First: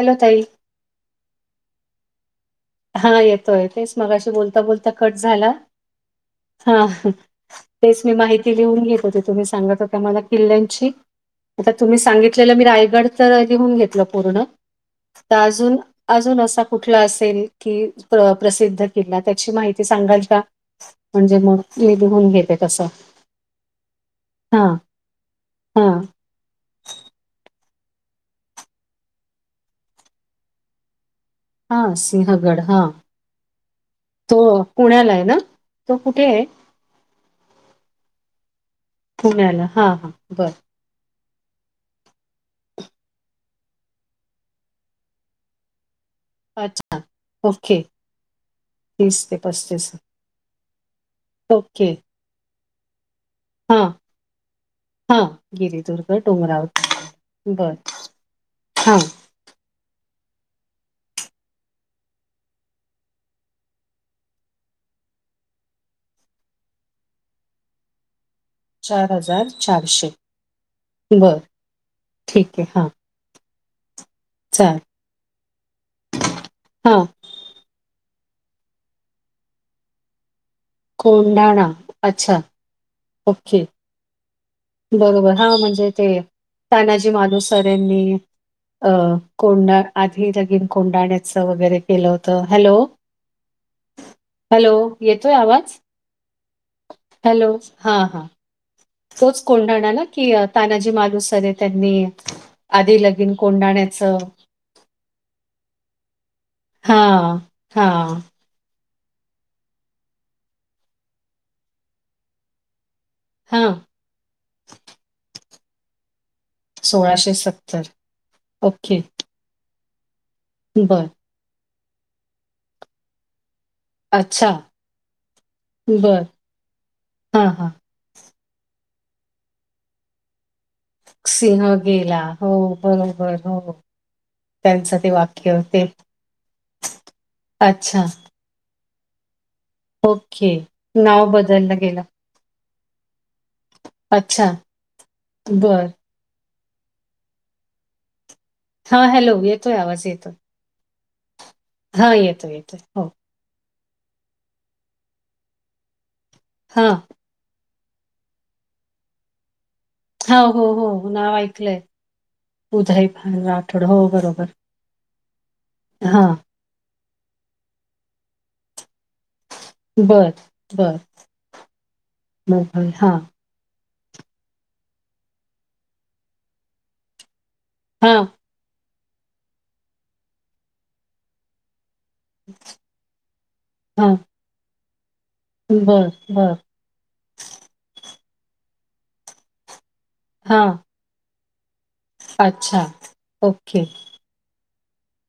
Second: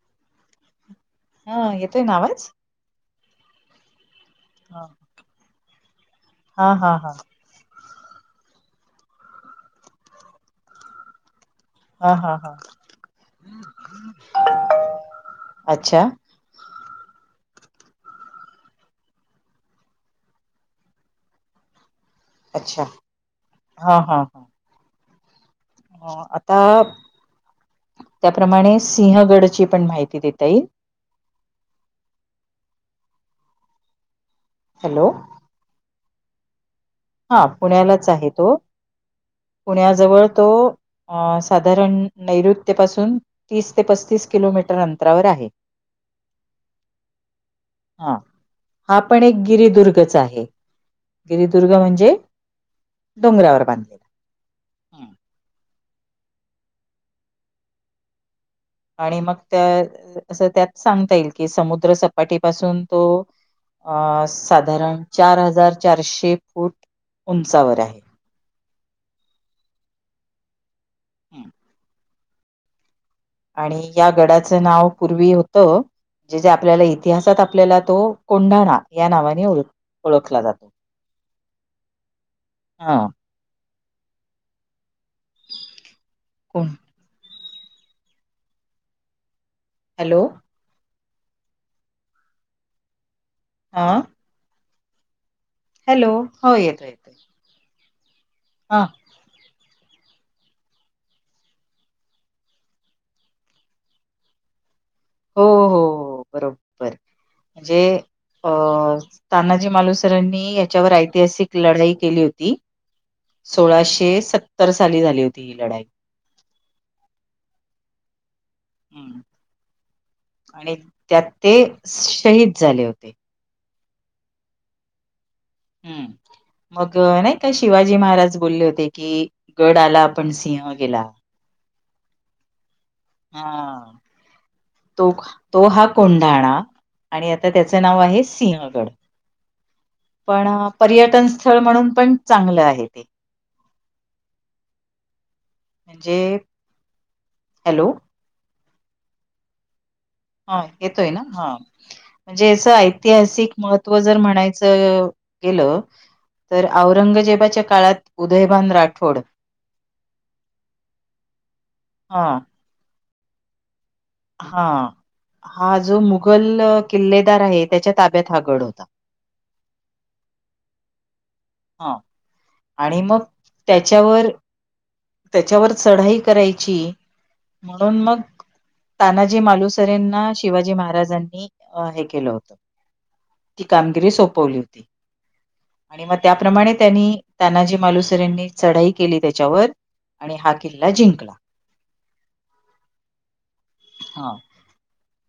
Hello ताई. हां येतोय ना आवाज? हां येतोय. तेच मघाशी बोलता, हा बोलता कट झाला हा हां. हा तेच मी माहिती लिहून घेत होते. तुम्ही सांगत होता मला किल्ल्यांची आता तुम्ही हा हा सांगितलेलं हा मी रायगडच लिहून घेतलं पूर्ण तर अजून, अच्छा अजून असा कुठला असेल कि प्र-प्रसिद्ध किल्ला. त्याची माहिती सांगाल का? म्हणजे मग मी लिहून घेत अच्छा तसं. हा हा [inaudible] हां [inaudible] हां. हा आता [inaudible] त्याप्रमाणे सिंहगडची पण माहिती देता येईल. हां सिंहगड हां. [inaudible] तो हॅलो पुण्याला आहे ना. तो कुठे आहे? हा पुण्यालाच आहे तो. पुण्याला हा हा पुण्याजवळ तो बर अ साधारण नैऋत्यपासून तीस ते पस्तीस किलोमीटर अंतरावर आहे. अच्छा. ओके हां हा पण तीस ते एक पस्तीस गिरिदुर्गचा आहे, गिरिदुर्ग ओके म्हणजे डोंगरावर बांधलेला. हां गिरिदुर्ग डोंगरावर बांधलेला, बर. हा आणि मग त्या असं त्यात सांगता येईल, कि समुद्र सपाटीपासून तो अ.. साधारण चार हजार चारशे फूट उंचावर आहे. चार हजार चारशे.. बरं.. हं. ठीक आहे हा आणि या गडाचं चाल नाव पूर्वी होतं, जे जे आपल्याला हा इतिहासात आपल्याला तो कोंढाणा या नावाने ओ ओळखला जातो. कोंढाणा.. अच्छा हा.. ओके बरोबर, हा म्हणजे ते कोण तानाजी मालुस करेन मी अ.. कोंढ... हॅलो आधी लग्न कोंढाण्याचं च.. वगैरे केलं होत, हॅलो!... आ.. हॅलो!.. येतोय आवाज हॅलो!.. हो येतो येत हॅलो! हा हां हा तोच कोंडाणा ना की.. अ.. तानाजी मालूसरे त्यांनी आधी लगीन कोंडाण्याचं हो हो बरोबर.. बरोबर हा म्हणजे हा अ.. तानाजी मालुसरांनी याच्यावर ऐतिहासिक लढाई केली होती. हा सोळाशे सत्तर साली झाली होती ही लढाई सोळाशे सत्तर ओके हं. आणि बर त्यात ते, शहीद झाले होते. अच्छा हम्म, बरं. मग नाही हां, का हां. शिवा जी महाराज बोलले होते की, गड आला पण सिंह गेला. सिंह गेला, हो बरोबर हो हां. त्यांचं ते तो.. वाक्य तो ते हा कोंढाणा, आणि आता त्याच नाव अच्छा. आहे. सिंहगड.. पण.. ओके. पर्यटन नाव स्थळ बदललं म्हणून गेलं. पण चांगलं आहे ते अच्छा.. बर जे.. हॅलो! हा हॅलो येतोय आवाज, येतोय हा येतोय ना हा.. हां, म्हणजे येतोय, याच येतोय. हो. ऐतिहासिक महत्व व जर म्हणायचं. गेलं, तर हां. औरंगजेबाच्या काळात उदयभान राठोड हो हो हो नाव ऐकलंय, हा उदयभान राठोड हो बरोबर हा हा जो हां. मुघल किल्लेदार आहे, त्याच्या ताब्यात हा गड होता. बर बर- हा, आणि मग त्याच्यावर त्याच्यावर चढाई करायचीय, म्हणून मग हां, तानाजी मालुसरेंना शिवाजी महाराजांनी अ हे केलं होतं, ती कामगिरी हां. सोपवली होती. आणि बरं, मग बरं. त्याप्रमाणे त्यांनी तानाजी मालुसरेनी चढाई केली त्याच्यावर आणि हा हां. किल्ला जिंकला. अच्छा.. ओ. के हा.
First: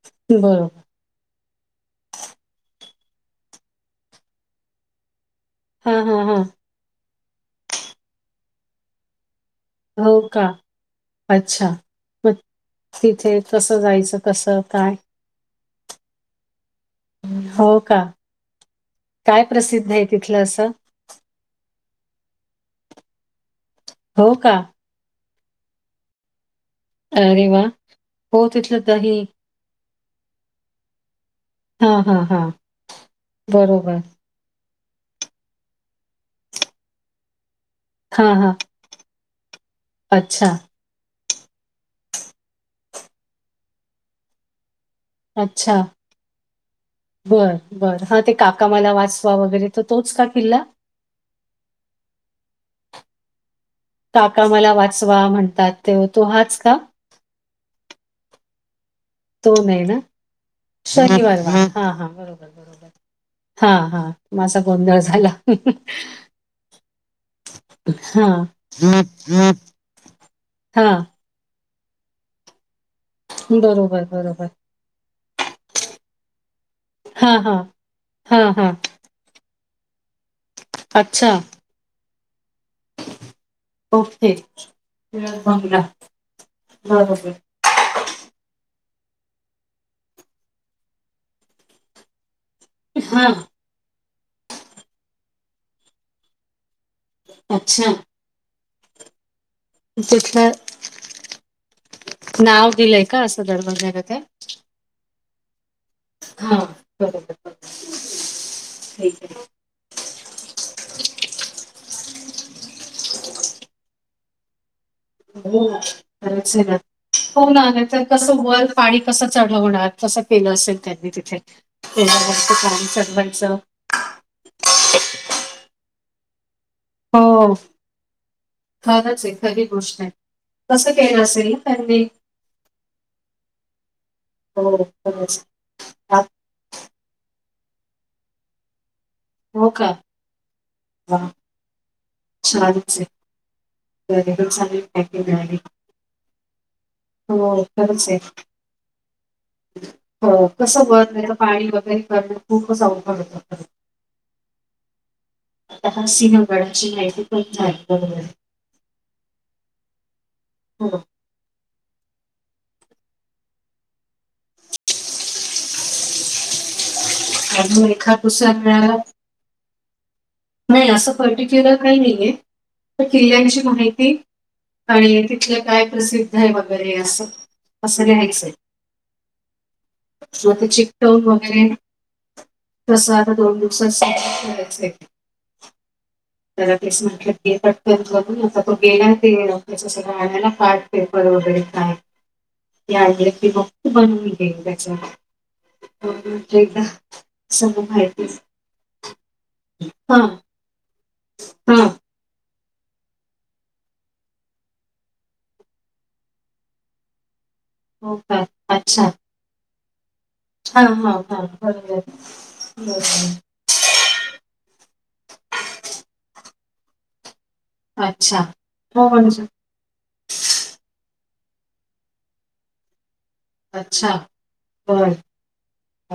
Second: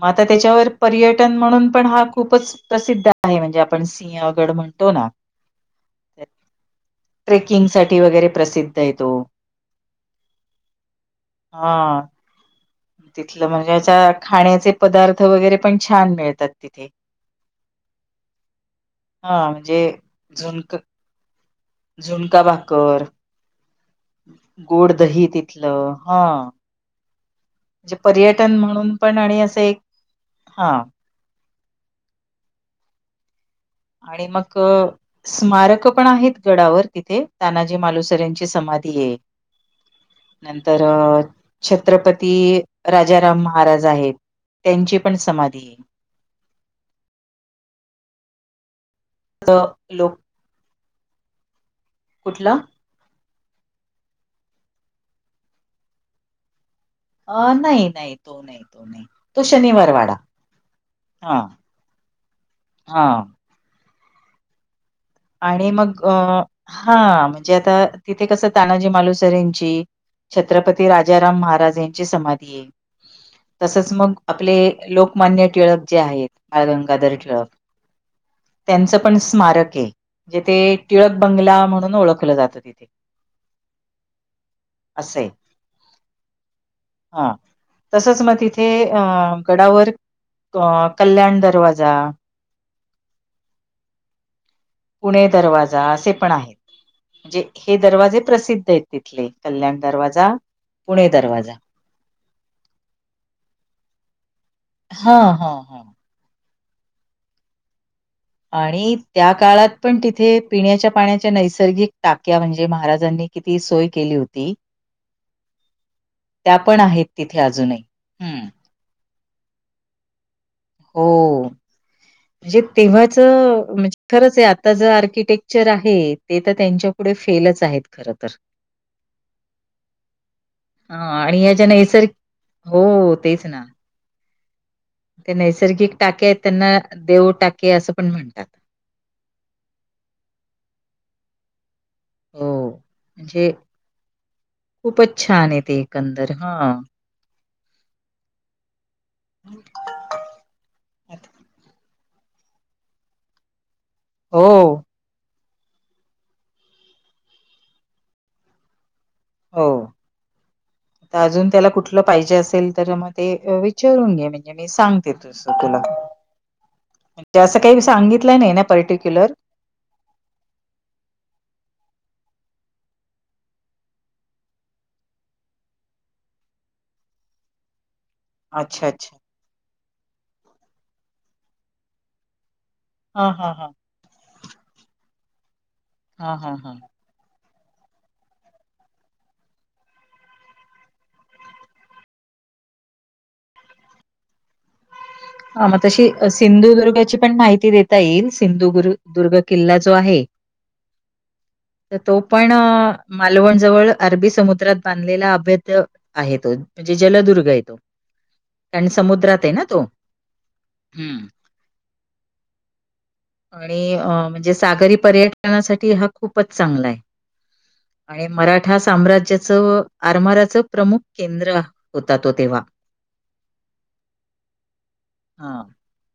मग आता त्याच्यावर पर्यट. म्हणून पण हा खूपच प्रसिद्ध आहे म्हणजे आपण सिंहगड म्हणतो ना. ह ह ह ट्रेकिंगसाठी वगैरे प्रसिद्ध तो हो का अच्छा हा म तिथलं म्हणजेच्या खाण्याचे काय पदार्थ वगैरे पण छान मिळतात तिथे. हो का काय हा प्रसिद्ध म्हणजे आहे तिथलं असं. झुणक झुणका भाकरर हो का गोड दही तिथलं हा.. अरे वा म्हणजे हो पर्यटन तिथलं म्हणून दही पण आणि असं एक.. हा हा हा हा बरोबर आणि मग स्मारक पण आहेत गडावर तिथे. तानाजी मालुसरे हा यांची हा समाधी आहे अच्छा नंतर अ छत्रपती राजाराम महाराज आहेत त्यांची पण समाधी अच्छा आहे बर बर हा ते काका मला वाच वगैरे तोच लोक का किल्ला. कुठलं काका मला वाचवा म्हणतात ते तो हाच का. अ नाही नाही तो नाही तो नाही. तो नाही शनिवार ना वाडा शनिवार हा हा बरोबर बरोबर. हा हा हा माझा गोंधळ झाला आणि मग अ हा म्हणजे आता तिथे हा कसं तानाजी मालुसर यांची. छत्रपती हा राजाराम महाराज यांची समाधी आहे तसच बरोबर मग बरोबर आपले. लोकमान्य टिळक जे आहेत बाळगंगाधर हा टिळक हा हा हा त्यांच. पण स्मारक आहे म्हणे ते टिळक अच्छा बंगला म्हणून ओळखलं जातं तिथे ओके असं आहे. बंग बरोबर. तसच मग तिथे अ गडावर अ कल्याण दरवाजा. हा पुणे दरवाजा असे पण आहेत म्हणजे हे अच्छा दरवाजे प्रसिद्ध आहेत तिथले. कल्याण दरवाजा तिथलं पुणे दरवाजा नाव दिलंय का असं दडबडण्या का त्या. हा हा ह हा बरोबर आणि ठीक त्या काळात पण तिथे पिण्याच्या पाण्याच्या नैसर्गिक टाक्या म्हणजे महाराजांनी. किती सोय केली होती [unintelligible] हो बरच त्या आहे ना पण आहेत तिथे हो ना अजूनही. नाही तरर कसं हं. वर पाणी कसं चढवणार. तसं केलं असेल त्यांनी तिथे हो. म्हणजे म्हणम सन म्हणच. तेव्हाचं म्हणजे खरंच आहे आता ज आर्किटेक्चर आहे ते तर त्यांच्या. पुढे हो फेलच आहेत खर तर खरंच आहे खरी गोष्ट आहे कसं हा केलं आणि असेल ना याच्या त्यांनी नैसर्ग [inaudible] हो तेच ना हो ते खरंच नैसर्गिक आ- टाके आहेत त्यांना देव टाके असं पण म्हणतात हो का? हां हो. चालूच म्हणजे आहे खूपच छान आहे ते एकंदर. हां. [inaudible] हो, खरंच आहे [inaudible] हो कसं वर नाही पाणी वगैरे करण खूपच अवघड होतो हो आता सिहगडाची माहिती पण [unintelligible] हो हो. अजून त्याला कुठलं पाहिजे असेल तर मग ते विचारून घे म्हणजे मी सांगते तुस तुला म्हणजे असं काही अजून सांगितलं एका-दुसरा नाही ना मिळाला पर्टिक्युलर नाही असं पर्टिक्युलर काही नाही आहेे तर किल्ल्यांची माहिती आणि तिथलं काय प्रसिद्ध आहे वगैरे असं, असं लिहायचं अच्छा अच्छा मग ते चिकटकव [unintelligible] वगैरे कसा हा आता हा दोन दु हा हा हा हा. त्याला तेस म्हटलं ते पटकण करून आता तो गेला ते सगळं आणायला पार्ट पेपर वगैरे काय या ते [unintelligible] बघत बनून घेल त्याच्या ह मग तशी म्हटलं एकदा सिंधुदुर्गाची पण माहिती सगळं देता माहिती येईल सिंधुुदुर्ग किल्ला जो हा आहे हा तर तो पण मालवण जवळ अरबी समुद्रात बांधलेला अभैद आहे तो म्हणजे जलदुर्ग आहे तो हो का आणि अच्छा समुद्रात आहे ना तो हा हा हम्म. हा बरोबर आहे, वय आणि म्हणजे सागरी पर्यटनासाठी हा खूपच चांगला आहे आणि अच्छा. मराठा हो म्हणजे साम्राज्याचं आरमाराच प्रमुख केंद्र होता तो तेव्हा अच्छा बर हां. [inaudible]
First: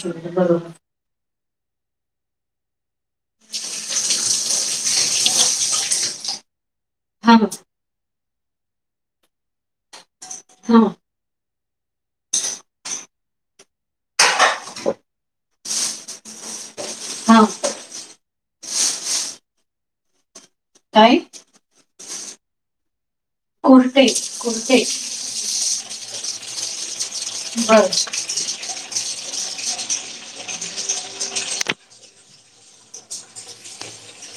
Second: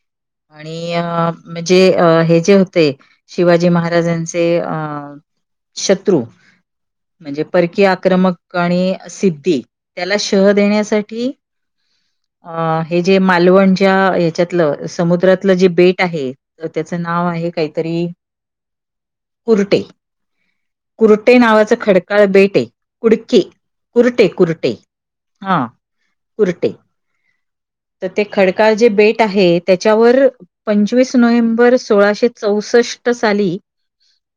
बरोबर आणि म्हणजे हे जे होते शिवाजी महाराजांचे अ शत्रु हां. म्हणजे परकीय आक्रमक आणि सिद्धी त्याला शह हां. देण्यासाठी अ हे जे मालवण ज्या ह्याच्यातलं समुद्रातलं जे बेट आहे त्याचं नाव हां. आहे काहीतरी कुर्टे काय? कुरटे नावाचं खडकाळ बेट आहे कुडके कुर्ते. कुरटे कुरटे कुर्ते. हा कुरटे बर. तर ते खडकार जे बेट आहे त्याच्यावर पंचवीस नोव्हेंबर सोळाशे चौसष्ट साली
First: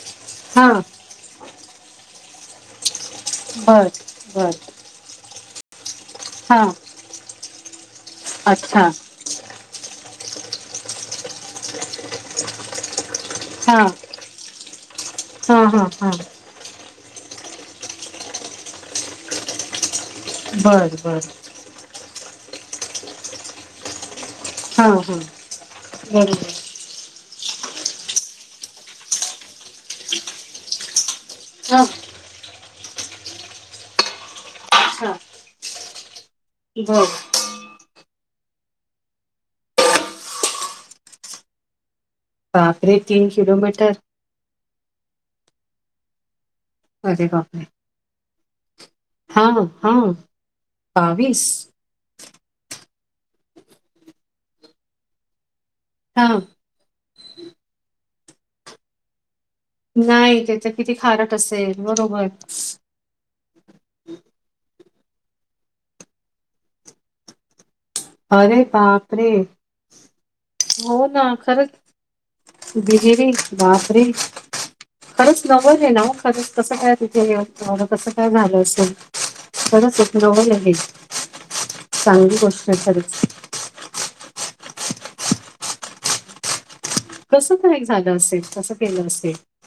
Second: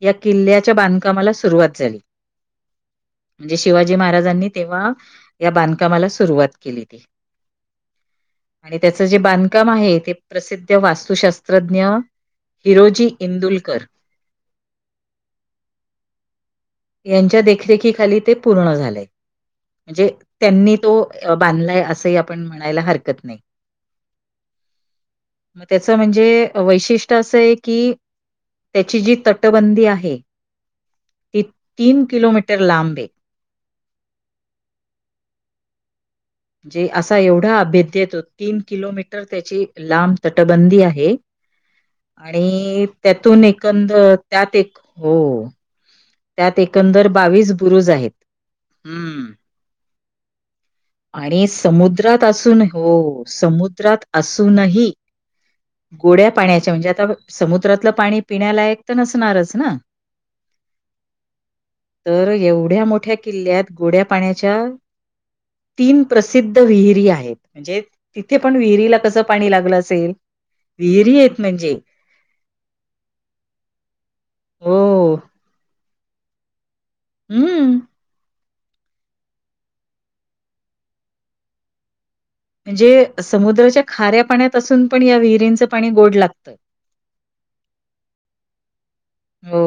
या किल्ल्याच्या हां. बांधकामाला सुरुवात झाली म्हणजे बर. शिवाजी महाराजांनी बर. तेव्हा या बांधकामाला सुरुवात हां. केली ती आणि अच्छा. त्याचं जे बांधकाम आहे ते प्रसिद्ध वास्तुशास्त्रज्ञ हिरोजी हा, इंदुलकर हा हा हा यांच्या देखरेखीखाली ते पूर्ण झालेय म्हणजे. त्यांनी तो बर. बर. बांधलाय असंही आपण म्हणायला हरकत नाही. हां. हां. मग त्याच म्हणजे बरोबर. वैशिष्ट्य असं आहे की त्याची जी तटबंदी आहे ती हां. तीन किलोमीटर लांब आहे अच्छा. म्हणजे बर. असा एवढा अभेद येतो तीन किलोमीटर त्याची लांब तटबंदी आहे. आणि बापरे तीन त्यातून किलोमीटर. एकंदर त्यात एक हो. त्यात एकंदर अरे बावीस बापरे. बुरुज आहेत हम्म.. हां. हां. बावीस. आणि समुद्रात असून हो समुद्रात असूनही गोड्या हां. पाण्याच्या म्हणजे आता समुद्रातलं पाणी पिण्यालायक तर नसणारच ना नाही त्याचा किती खारट असेल बरोबर. तर एवढ्या मोठ्या किल्ल्यात गोड्या पाण्याच्या तीन प्रसिद्ध विहिरी आहेत म्हणजे. तिथे पण अरे विहिरीला कसं बापरे. पाणी लागलं असेल विहिरी आहेत म्हणजे. बिरी बाप रे हो. खरंच नवल आहे ना मग खरंच कसं काय तिथे येन हम्म तुम्हा कसं काय झालं असेल. खरंच एक नवल आहे चांगली गोष्ट. आहे म्हणजे खरंच. समुद्राच्या खऱ्या पाण्यात असून पण या विहिरींचं पाणी गोड लागतं. कस तर एक झालं असेल कसं केलं असे. हो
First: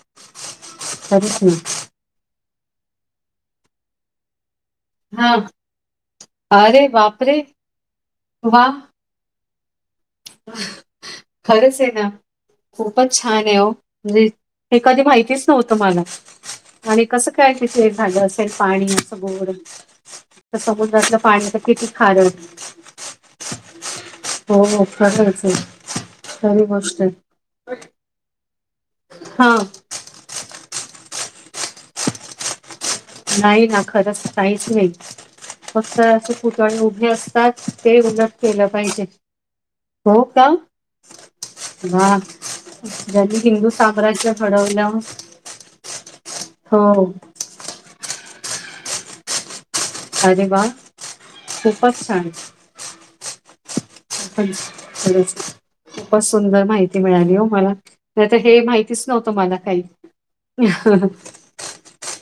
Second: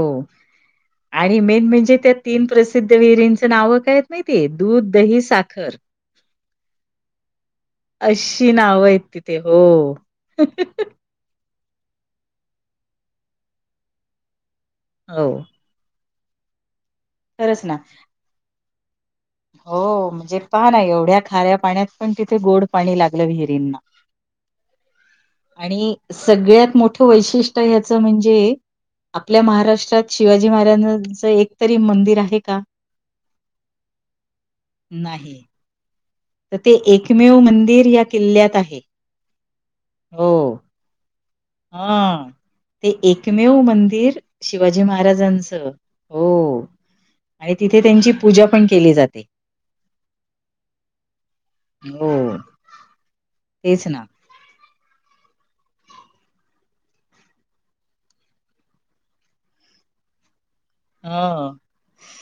आणि मेन म्हणजे त्या तीन प्रसिद्ध विहिरींचं नाव काय? माहितीय दूध दही हां. साखर अरे बापरे. अशी वाह! नावं आहेत तिथे हो.. खरंच आहे ना खूपच छान आहे म्हणजे हे कधी हो माहितीच नव्हत मला आणि कस काय खरंच ना. तिथे झालं असेल पाणी गोड? हो म्हणजे तर पहा ना समुद्रातलं एवढ्या पाणी खाऱ्या तर पाण्यात किती पण तिथे खारट. गोड पाणी लागत विहिरीना हो, हो, खरंच आहे. आणि खरी सगळ्यात मोठ गोष्ट आहे. वैशिष्ट्य. ह्याच म्हणजे आपल्या हां. महाराष्ट्रात शिवाजी महाराजांचं एकतरी मंदिर आहे का? नाही ना खरंच काहीच नाही फक्त तर ते कुतणे उभे एकमेव असतात मंदिर ते या उलट किल्ल्यात केलं आहे. पाहिजे हो का हा. हां. ते एकमेव मंदिर शिवाजी घडवलं महाराजांचं हो हो आणि तिथे त्यांची पूजा पण केली जाते. अरे वा खूपच छान. हो. तेच ना. खरंच. खूपच सुंदर माहिती मिळाली हो मला नाही तर हे माहितीच नव्हतं मला काही. हं.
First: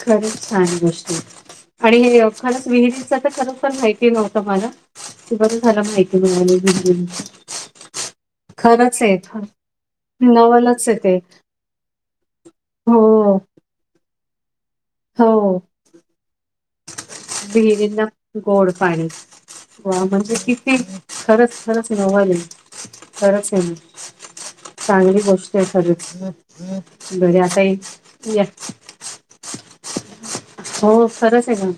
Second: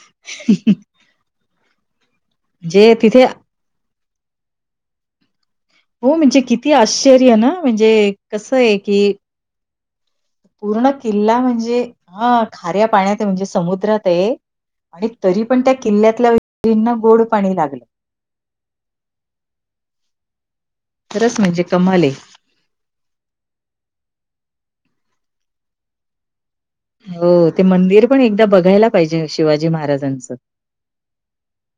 खर छान गोष्ट आणि हे. खरंच विहिरी म्हणजे च तिथे तर खरं तर माहिती नव्हतं मला ती बर झालं हो माहिती म्हणजे मिळाली किती विहिरी आश्चर्य ना म्हणजे कसं खरंच की आहे हो. पूर्ण किल्ला म्हणजे ह खऱ्या पाण्यात हो म्हणजे समुद्रात. आणि तरी हो पण त्या किल्ल्यातल्या विहिरीना ना गोड पाणी लागलं. विहिरीला गोड पाणी म्हणजे किती खरंच खरंच कमाल ये. खरच आहे चांगली गोष्ट आहे खरी. हो ते मंदिर पण एकदा बघायला पाहिजे शिवाजी महाराजांचं. हो खरच आहे ग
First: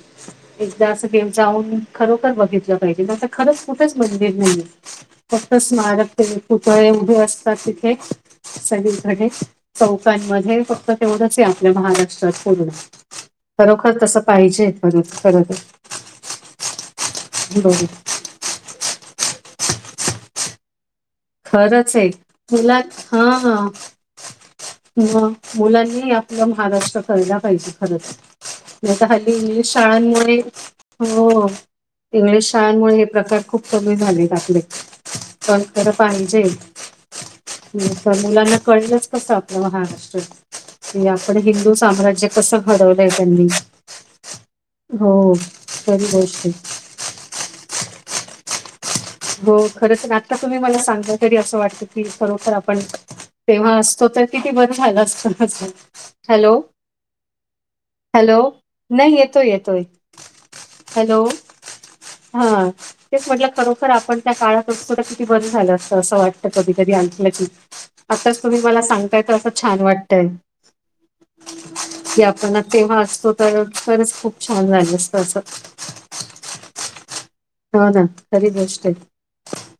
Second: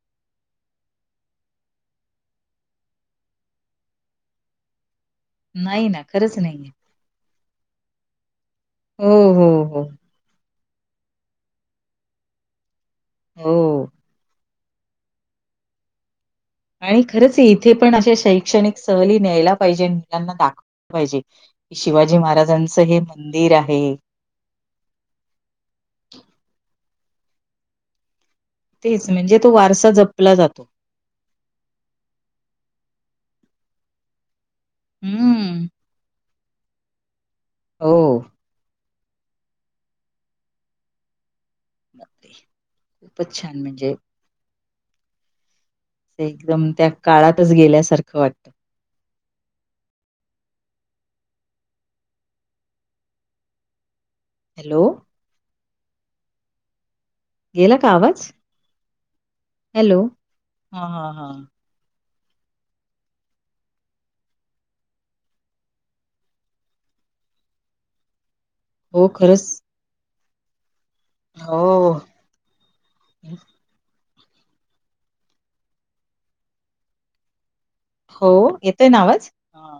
एकदा असं जाऊन खरोखर बघितलं पाहिजें खरंच कुठंच मंदिर नाहीये फक्त नाही ना स्मारक ते खरंच नाहीये. पुतळे उभे असतात तिथे सग हो, कडे हो, हो, चौकांमध्ये फक्त तेवढंच आहे आपल्या महाराष्ट्रात पूर्ण हो. लवकर तस पाहिजे पर खर तर आणि खरंच इथे पण अशा शैक्षणिक सहली न्यायला पाहिजे मुलांना दाखवाल्या पाहिजे. की खरंच आहे शिवाजी तुला महाराजांचं हे हा मंदिर ह, आहे. म मुलांनीही आपलं महाराष्ट्र कळला पाहिजे खरंच. नाही तेच तर हल्ली म्हणजे तो इंग्लिश वारसा जपला शाळांमुळे जातो. हो इंग्लिश शाळांमुळे हे प्रकार खूप कमी झालेत आपले हम्म पण खर पाहिजे हो. मुलांना कळलं कस आपलं महाराष्ट्रात आपण हिंदू साम्राज्य बापरे! कसं घडवलंय खूपच त्यांनी छान म्हणजे हो खरी गोष्ट आहे. एकदम त्या काळातच गेल्यासारखं वाटतं. हो खरच आता तुम्ही मला सांगलं तरी असं वाटतं की खरोखर आपण तेव्हा असतो तर? किती बरं हॅलो, झालं असत. हॅलो? गेला का आवाज? हॅलो? नाही येतोय, येतोय. हॅलो. हा हा हॅलो? हा हा तेच म्हटलं खरो आपण त्या काळात असतो तर किती बरं झालं असतं, असं वाटत कधी कधी आणखलं की. आताच तुम्ही मला हो सांगताय तर खरंच असं छान वाटतंय. हो की आपण तेव्हा असतो तर खरंच खूप छान झाल असत असं. ना, हो खरी गोष्ट येतोय ना आहे. आवाज? हा